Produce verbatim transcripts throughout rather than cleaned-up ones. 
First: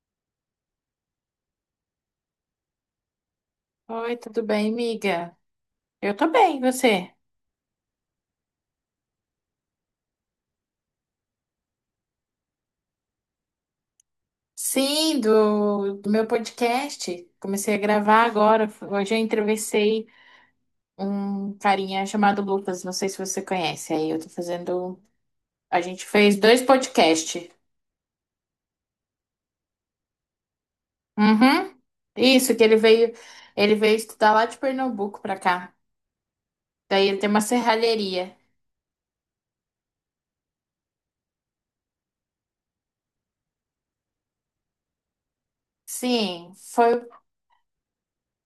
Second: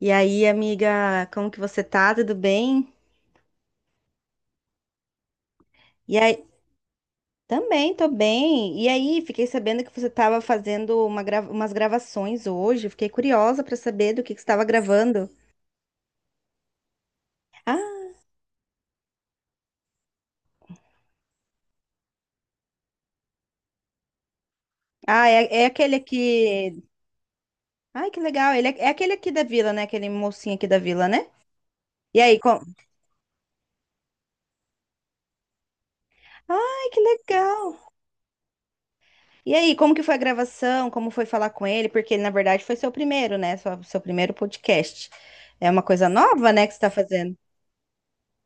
E aí, amiga, como que você tá? Tudo bem? Oi, tudo bem, amiga? Eu E tô aí, bem, e você? também tô bem. E aí, fiquei sabendo que você estava fazendo uma grava- umas gravações hoje. Fiquei curiosa para saber do que que você estava Sim, gravando. do, do meu podcast. Comecei a Ah, gravar agora. Hoje eu entrevistei um carinha chamado Lucas, não sei se você conhece. Aí eu tô fazendo. ah, é, é A aquele gente fez dois aqui. podcasts. Ai, que legal. Ele é, é aquele aqui da vila, né? Aquele mocinho aqui da vila, né? Uhum. E aí, Isso, como? que ele veio, ele veio estudar lá de Pernambuco pra cá. Ai, que Daí ele tem uma legal. serralheria. E aí, como que foi a gravação? Como foi falar com ele? Porque ele, na verdade, foi seu primeiro, né? Sua- Seu primeiro podcast. É uma coisa nova, Sim, né, que você tá foi fazendo.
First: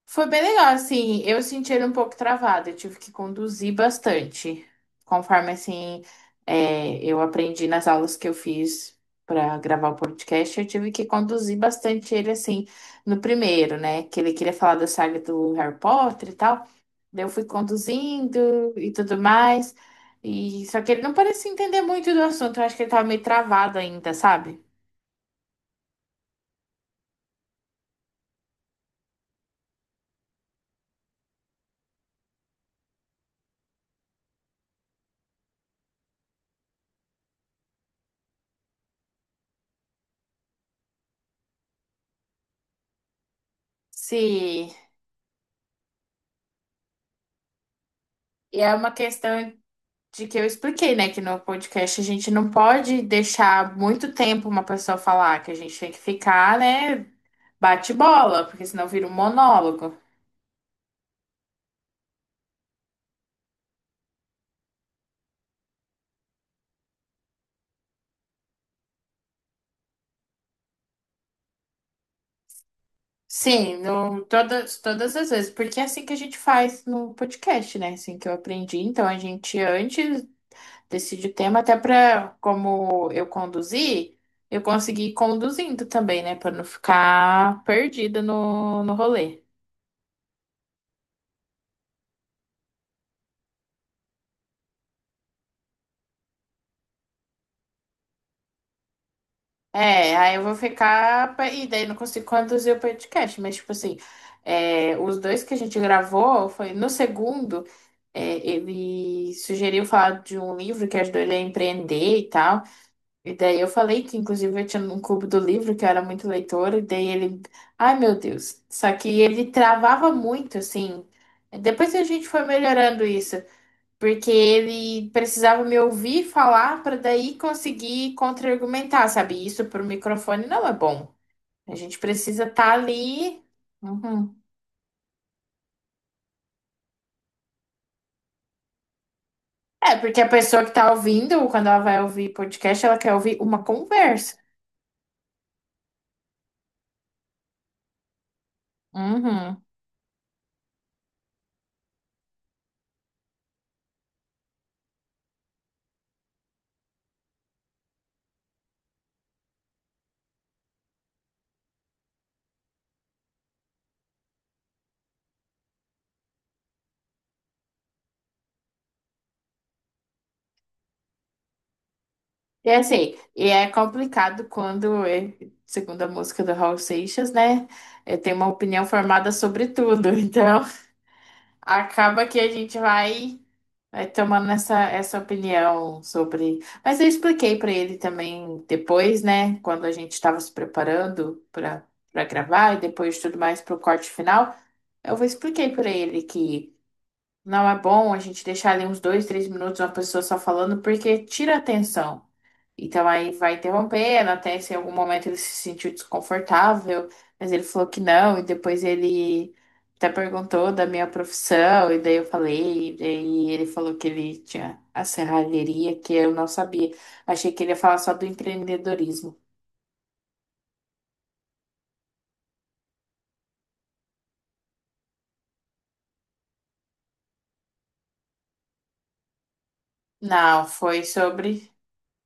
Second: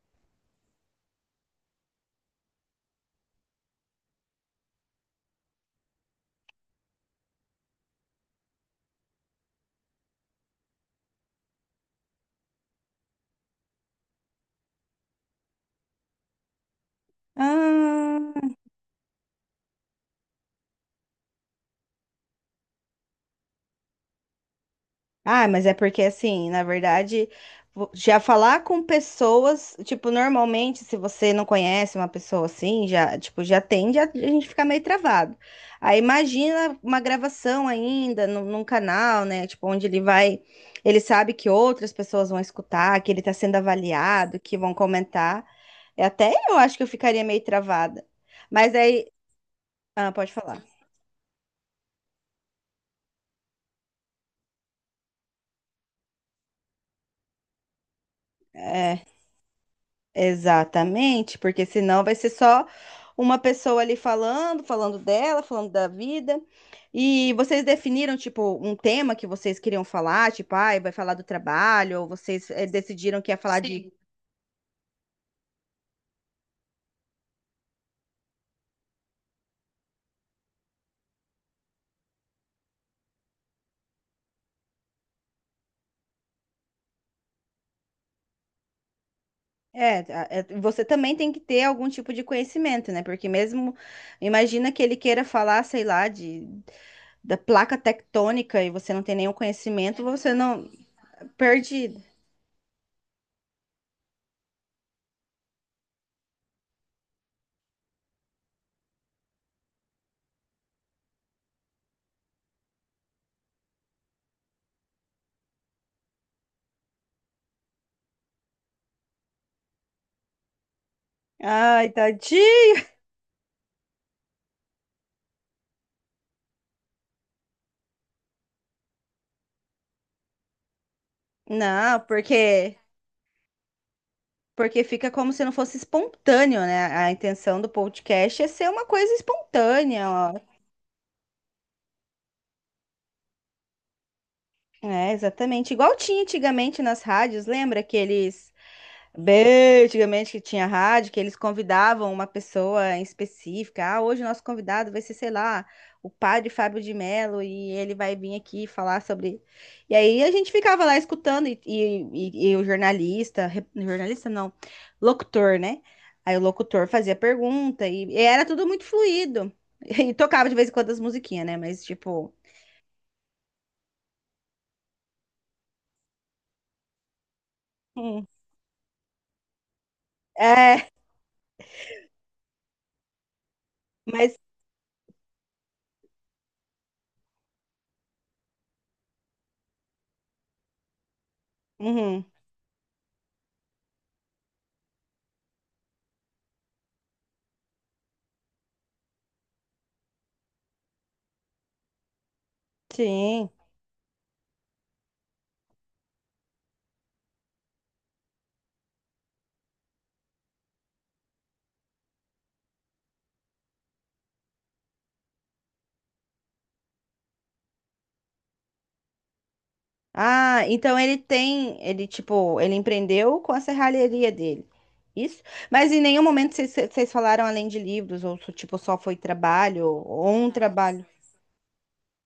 Foi bem legal, assim, eu senti ele um pouco travado, eu tive que conduzir bastante, conforme, assim, é, eu aprendi nas aulas que eu fiz para gravar o podcast, eu tive que conduzir bastante ele, assim, no primeiro, né, que ele queria falar da saga do Harry Potter e tal, daí eu fui Ah. conduzindo e tudo mais, e só que ele não parecia entender muito do assunto, eu acho que ele tava meio travado ainda, sabe? Ah, mas é porque assim, na verdade, vo- já falar com pessoas, tipo, normalmente, se você não conhece uma pessoa assim, já, tipo, já tende a, a gente ficar meio travado. Aí imagina uma gravação ainda num, num canal, né? Tipo, onde ele vai, ele sabe que outras pessoas vão escutar, que ele tá sendo avaliado, que vão Se... comentar. É. Até eu acho que eu ficaria meio travada. E é Mas uma aí, questão ah, de pode que eu falar. expliquei, né, que no podcast a gente não pode deixar muito tempo uma pessoa falar, que a gente tem que ficar, né, bate bola, porque senão É. vira um monólogo. Exatamente, porque senão vai ser só uma pessoa ali falando, falando dela, falando da vida. E vocês definiram, tipo, um tema que vocês queriam falar, tipo, ai, vai falar do trabalho, ou vocês eh, decidiram que ia falar Sim, de. Sim. no, todas, todas as vezes, porque é assim que a gente faz no podcast, né? É assim que eu aprendi. Então a gente antes decide o tema, até para como eu conduzir, eu consegui ir conduzindo também, né? Para não ficar perdida no, no rolê. É, a- é, você também tem que ter algum tipo de conhecimento, né? Porque mesmo, imagina que ele queira falar, sei lá, de, da placa tectônica e você não tem nenhum conhecimento, É, você aí eu vou não. ficar pra- e daí não Perdido. consigo conduzir o podcast, mas, tipo assim, é, os dois que a gente gravou foi no segundo, é, ele sugeriu falar de um livro que ajudou ele a empreender e tal. E daí eu falei que, inclusive, eu tinha um clube do livro, que eu era muito leitora, e daí ele. Ai, meu Deus! Só que ele travava muito, assim. Ai, Depois a gente foi tadinho! melhorando isso. Porque ele precisava me ouvir falar para daí conseguir contra-argumentar, sabe? Isso para o microfone não é bom. A gente Não, precisa estar porque ali. Uhum. porque fica como se não fosse espontâneo, né? A intenção do podcast é ser uma coisa É, espontânea, porque a ó. pessoa que está ouvindo, quando ela vai ouvir podcast, ela quer ouvir uma conversa. É, exatamente. Igual tinha antigamente nas rádios, lembra que eles Uhum. bem, antigamente que tinha rádio, que eles convidavam uma pessoa em específica. Ah, hoje o nosso convidado vai ser, sei lá, o padre Fábio de Mello e ele vai vir aqui falar sobre. E aí a gente ficava lá escutando e, e, e- e o jornalista, re- jornalista não, locutor, né? Aí o locutor fazia pergunta e, e era tudo muito fluido. E tocava de vez em quando as musiquinhas, né? Mas tipo, E assim, e é complicado quando, é, segundo a música do Raul Seixas, né? Eu hum, tenho uma opinião formada sobre tudo. Então, é, acaba que a gente vai. Vai mas tomando essa, essa opinião sobre. Mas eu expliquei para ele também depois, né? Quando a gente estava se preparando para para uhum, gravar e depois de tudo mais para o corte final, eu expliquei para ele que não é bom a gente deixar ali uns dois, três minutos uma pessoa só falando, porque tira a atenção. Então aí sim. vai interrompendo, até se em algum momento ele se sentiu desconfortável, mas ele falou que não, e depois ele até perguntou da minha profissão, e daí eu falei, e daí ele falou que ele tinha a serralheria, que eu não sabia. Achei que ele ia falar só do empreendedorismo. Ah, então ele tem, ele tipo, ele empreendeu com a serralheria dele. Isso? Mas em nenhum momento vocês vocês falaram além de livros, ou so- tipo, só foi trabalho, ou um Não, foi trabalho. sobre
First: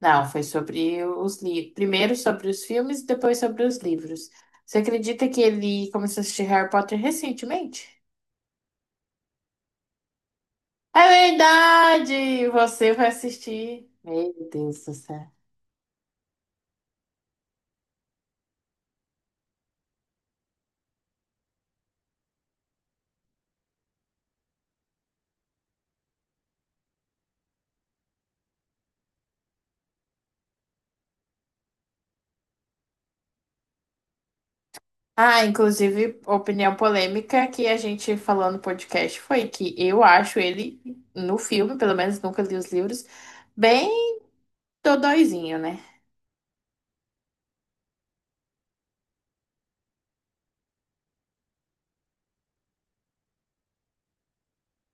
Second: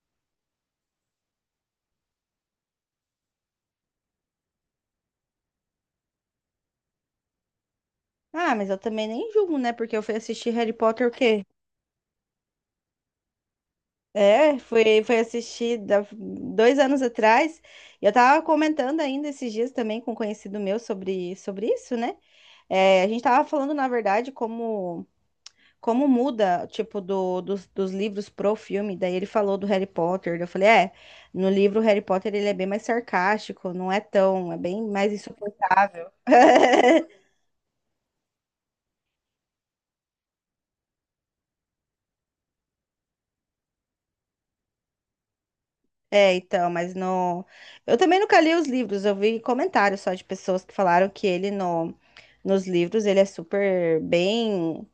Não, foi sobre os livros. Primeiro sobre os filmes e depois sobre os livros. Você acredita que ele começou a assistir Harry Potter recentemente? Ah, mas eu também nem julgo, né? Porque eu fui assistir Harry Potter É o quê? verdade! Você vai assistir. Meu É, Deus do foi, foi céu. assistir da- dois anos atrás. E eu tava comentando ainda esses dias também com um conhecido meu sobre, sobre isso, né? É, a gente tava falando, na verdade, como. Como muda, tipo, do, dos, dos livros pro filme, daí ele falou do Harry Potter, daí eu falei, é, no livro o Harry Potter ele é bem mais sarcástico, não é tão, é bem mais Ah, insuportável. inclusive, opinião polêmica que a gente falou no podcast foi que eu acho ele, no filme, pelo menos nunca li os livros, bem dodóizinho, né? É, então, mas no... Eu também nunca li os livros, eu vi comentários só de pessoas que falaram que ele no... Nos livros ele é super bem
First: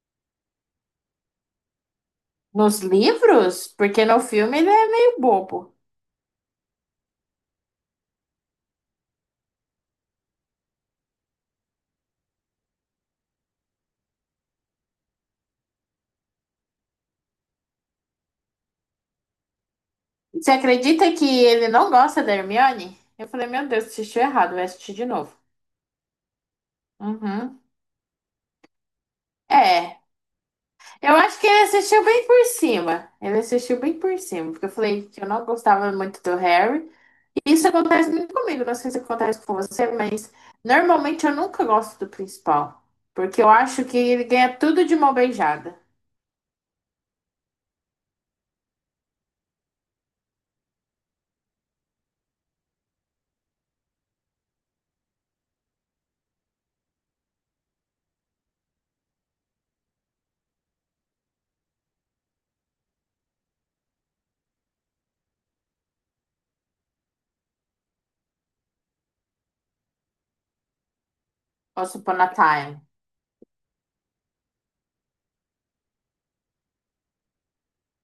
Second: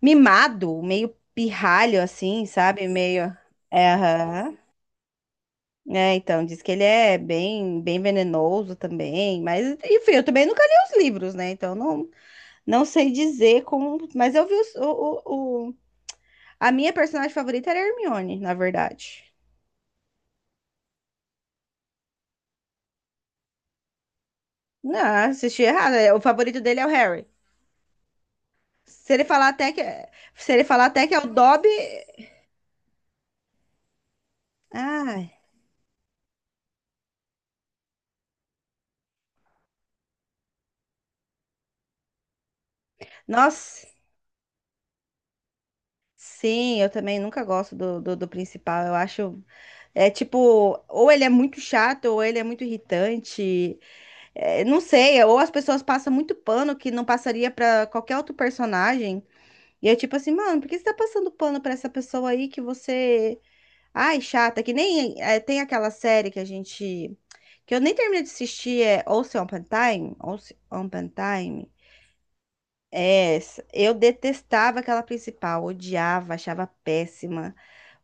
mimado, meio pirralho, assim, Nos sabe? Meio... livros, É, porque no filme aham. ele é meio bobo. É, então, diz que ele é bem, bem venenoso também, mas enfim, eu também nunca li os livros, né? Então não, não sei dizer como, mas eu vi os- o, o, o- a minha personagem favorita era a Hermione, na verdade. Você acredita que ele não gosta da Hermione? Eu falei, meu Deus, assistiu errado, vai assistir de Não, novo. assisti errado. é, O favorito dele é o Harry. Uhum. Se ele falar até que, É, se ele falar até que eu é o acho que ele Dobby, assistiu bem por cima. Ele assistiu bem por cima, porque eu falei que ai, eu não gostava muito do Harry. E isso acontece muito comigo, não sei se acontece com você, mas normalmente eu nunca gosto do principal, porque eu acho nossa. que ele ganha tudo de mão beijada. Sim, eu também nunca gosto do, do, do principal. Eu acho é tipo, ou ele é muito chato, ou ele é muito irritante. É, não sei, ou as pessoas passam muito pano que não passaria pra qualquer outro personagem. E é tipo assim, mano, por que você tá passando pano pra essa pessoa aí que você. Ai, chata, que nem é, tem aquela série que a gente. Que eu nem terminei de assistir, é Once Upon a Time. Once Upon a Time. Once upon a time. É, essa. Eu detestava aquela principal, odiava, achava péssima.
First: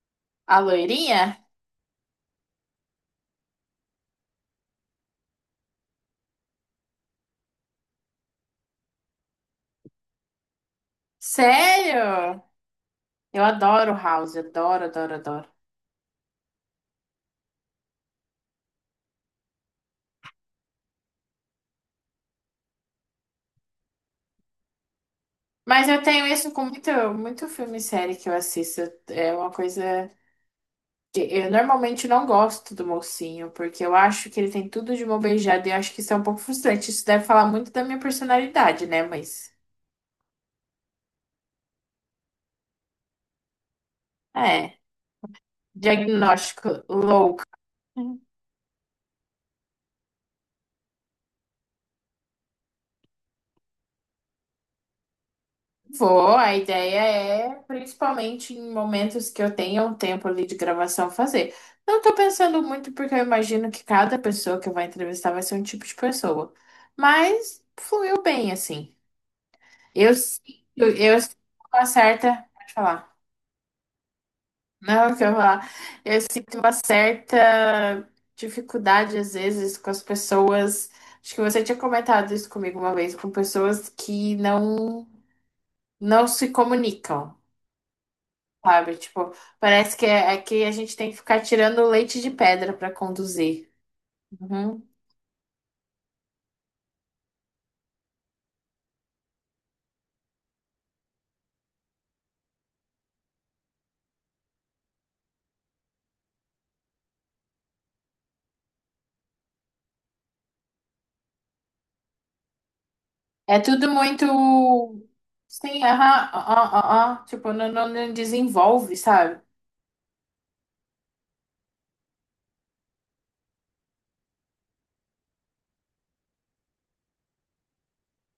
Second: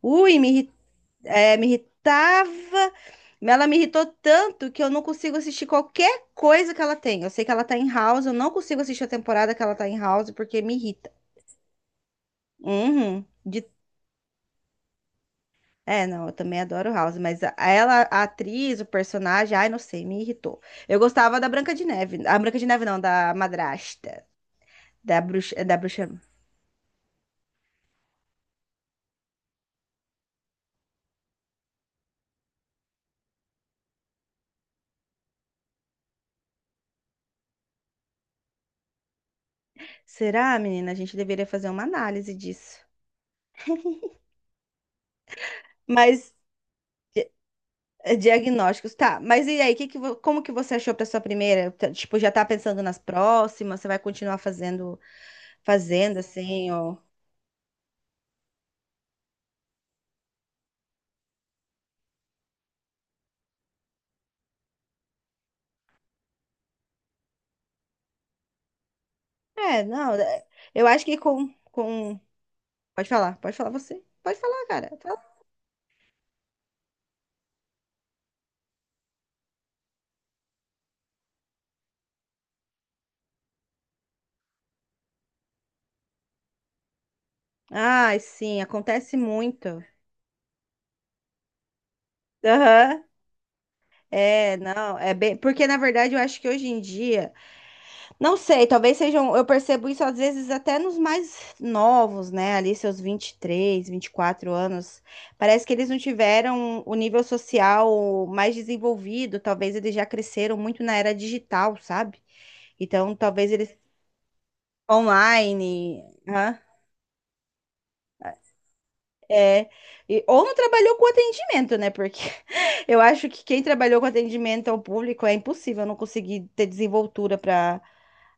Ui, A me loirinha? é, me irritava. Ela me irritou tanto que eu não consigo assistir qualquer coisa que ela tem. Eu sei que ela tá em House, eu não consigo assistir a temporada que ela tá em House porque me irrita. Sério? Uhum. Eu De- adoro o House, adoro, adoro, adoro. É, não, eu também adoro House, mas a- ela, a atriz, o personagem, ai, não sei, me irritou. Eu gostava da Branca de Neve. A Branca de Neve não, da madrasta, da bruxa, da Mas eu bruxa. tenho isso com muito, muito filme e série que eu assisto. É uma coisa que eu normalmente não gosto do mocinho, porque eu acho que ele tem tudo de mão beijada e eu acho que isso é um pouco frustrante. Isso deve falar muito da minha personalidade, né? Mas Será, menina? A gente deveria fazer uma análise disso. é, Mas diagnóstico louco. é, diagnósticos, tá. Mas e aí, que que, vo- como que você achou para sua primeira? Tá, tipo, já tá pensando nas próximas? Você vai continuar fazendo, fazendo Vou, a assim, ou... ideia é, principalmente em momentos que eu tenha um tempo ali de gravação, fazer. Não tô pensando muito, porque eu imagino que cada pessoa que eu vou entrevistar vai ser um tipo de pessoa. Mas fluiu bem, assim. É, não, Eu é, sinto, eu acho que eu sinto com, uma com... certa. Pode Pode falar. falar, pode falar você. Pode falar, cara. Não, Fala. que eu vou falar. Eu sinto uma certa dificuldade, às vezes, com as pessoas. Acho que você tinha comentado isso comigo uma vez, com pessoas que não, não se comunicam, Ai, sim, sabe? acontece Tipo, muito. parece que é, é que a gente tem que ficar tirando leite de pedra para Aham. conduzir. É, Uhum. não, é bem... Porque, na verdade, eu acho que hoje em dia... Não sei, talvez sejam. Eu percebo isso às vezes até nos mais novos, né? Ali, seus vinte vinte e três, vinte e quatro anos. Parece que eles não tiveram o nível social mais desenvolvido. Talvez eles já cresceram muito na era digital, sabe? Então, talvez É eles tudo muito. Sim, online. aham, ó, Hã? ó, ó, ó. Tipo, não, não não desenvolve, sabe? É. E- ou não trabalhou com atendimento, né? Porque eu acho que quem trabalhou com atendimento ao público é impossível não conseguir ter desenvoltura para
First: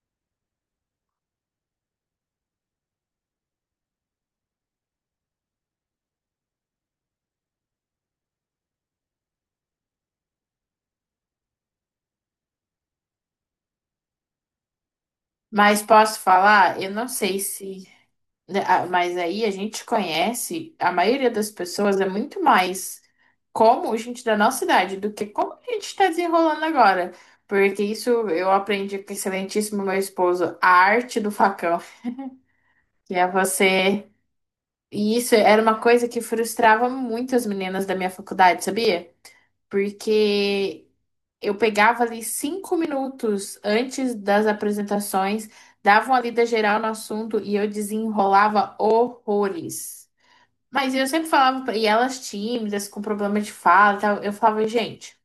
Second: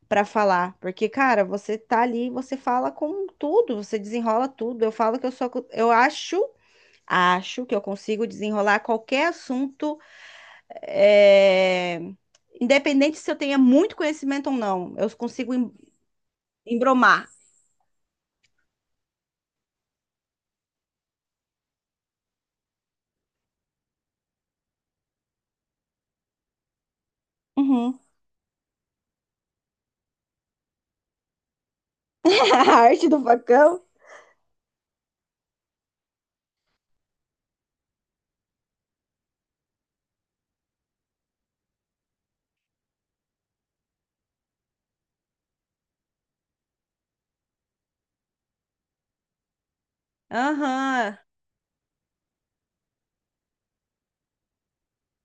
para falar, porque cara, você tá ali, você fala com tudo, você desenrola tudo. Eu falo que eu sou, eu acho, acho que eu consigo desenrolar qualquer assunto, é, independente se eu tenha muito conhecimento ou não, eu consigo em- Mas posso falar? Eu não embromar. sei se. Né, ah, mas aí a gente conhece, a maioria das pessoas é muito mais como gente da nossa idade do que como a gente está desenrolando agora. Porque Uhum. isso eu aprendi com o excelentíssimo meu esposo, a arte do facão, A arte que do é facão. você. E isso era uma coisa que frustrava muito as meninas da minha faculdade, sabia? Porque eu pegava ali cinco minutos antes das apresentações, dava uma lida geral no assunto e eu desenrolava horrores. Mas eu Aham. sempre falava, pra- e elas tímidas, com problema de fala e tal, eu falava, gente,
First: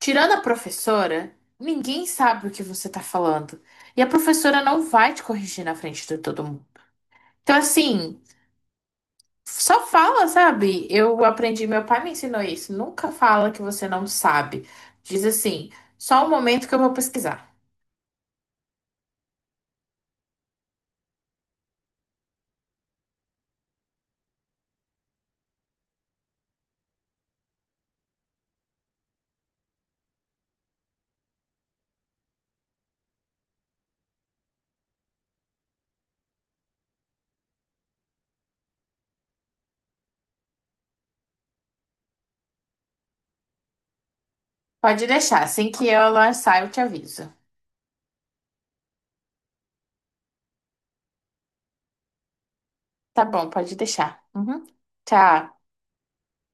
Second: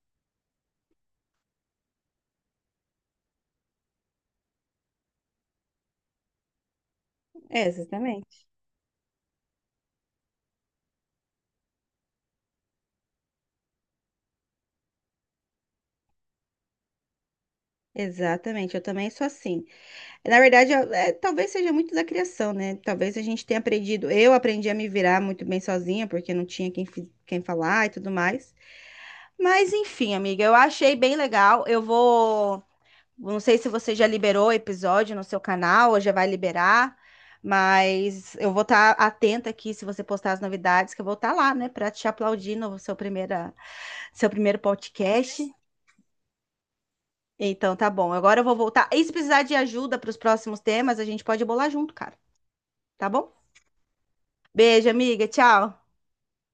tirando a professora, ninguém sabe o que você tá falando. E a professora não vai te corrigir na frente de todo mundo. Então, É, assim, exatamente. só fala, sabe? Eu aprendi, meu pai me ensinou isso. Nunca fala que você não sabe. Diz assim, só um momento que eu vou pesquisar. Exatamente, eu também sou assim. Na verdade, eu- é, talvez seja muito da criação, né? Talvez a gente tenha aprendido. Eu aprendi a me virar muito bem sozinha, porque não tinha quem, fi- quem falar e tudo mais. Mas enfim, amiga, eu achei bem legal. Eu vou. Não sei se você já liberou o episódio no seu canal, ou já vai liberar, mas eu vou estar atenta aqui se você postar as novidades, que eu vou estar lá, né, para te aplaudir no seu primeira, seu primeiro Pode podcast. deixar, assim que ela sair, eu te aviso. Então tá bom. Agora eu vou voltar. E se precisar de ajuda para os próximos temas, a gente pode bolar junto, cara. Tá Tá bom? bom, pode deixar. Uhum. Beijo, amiga. Tchau. Tchau.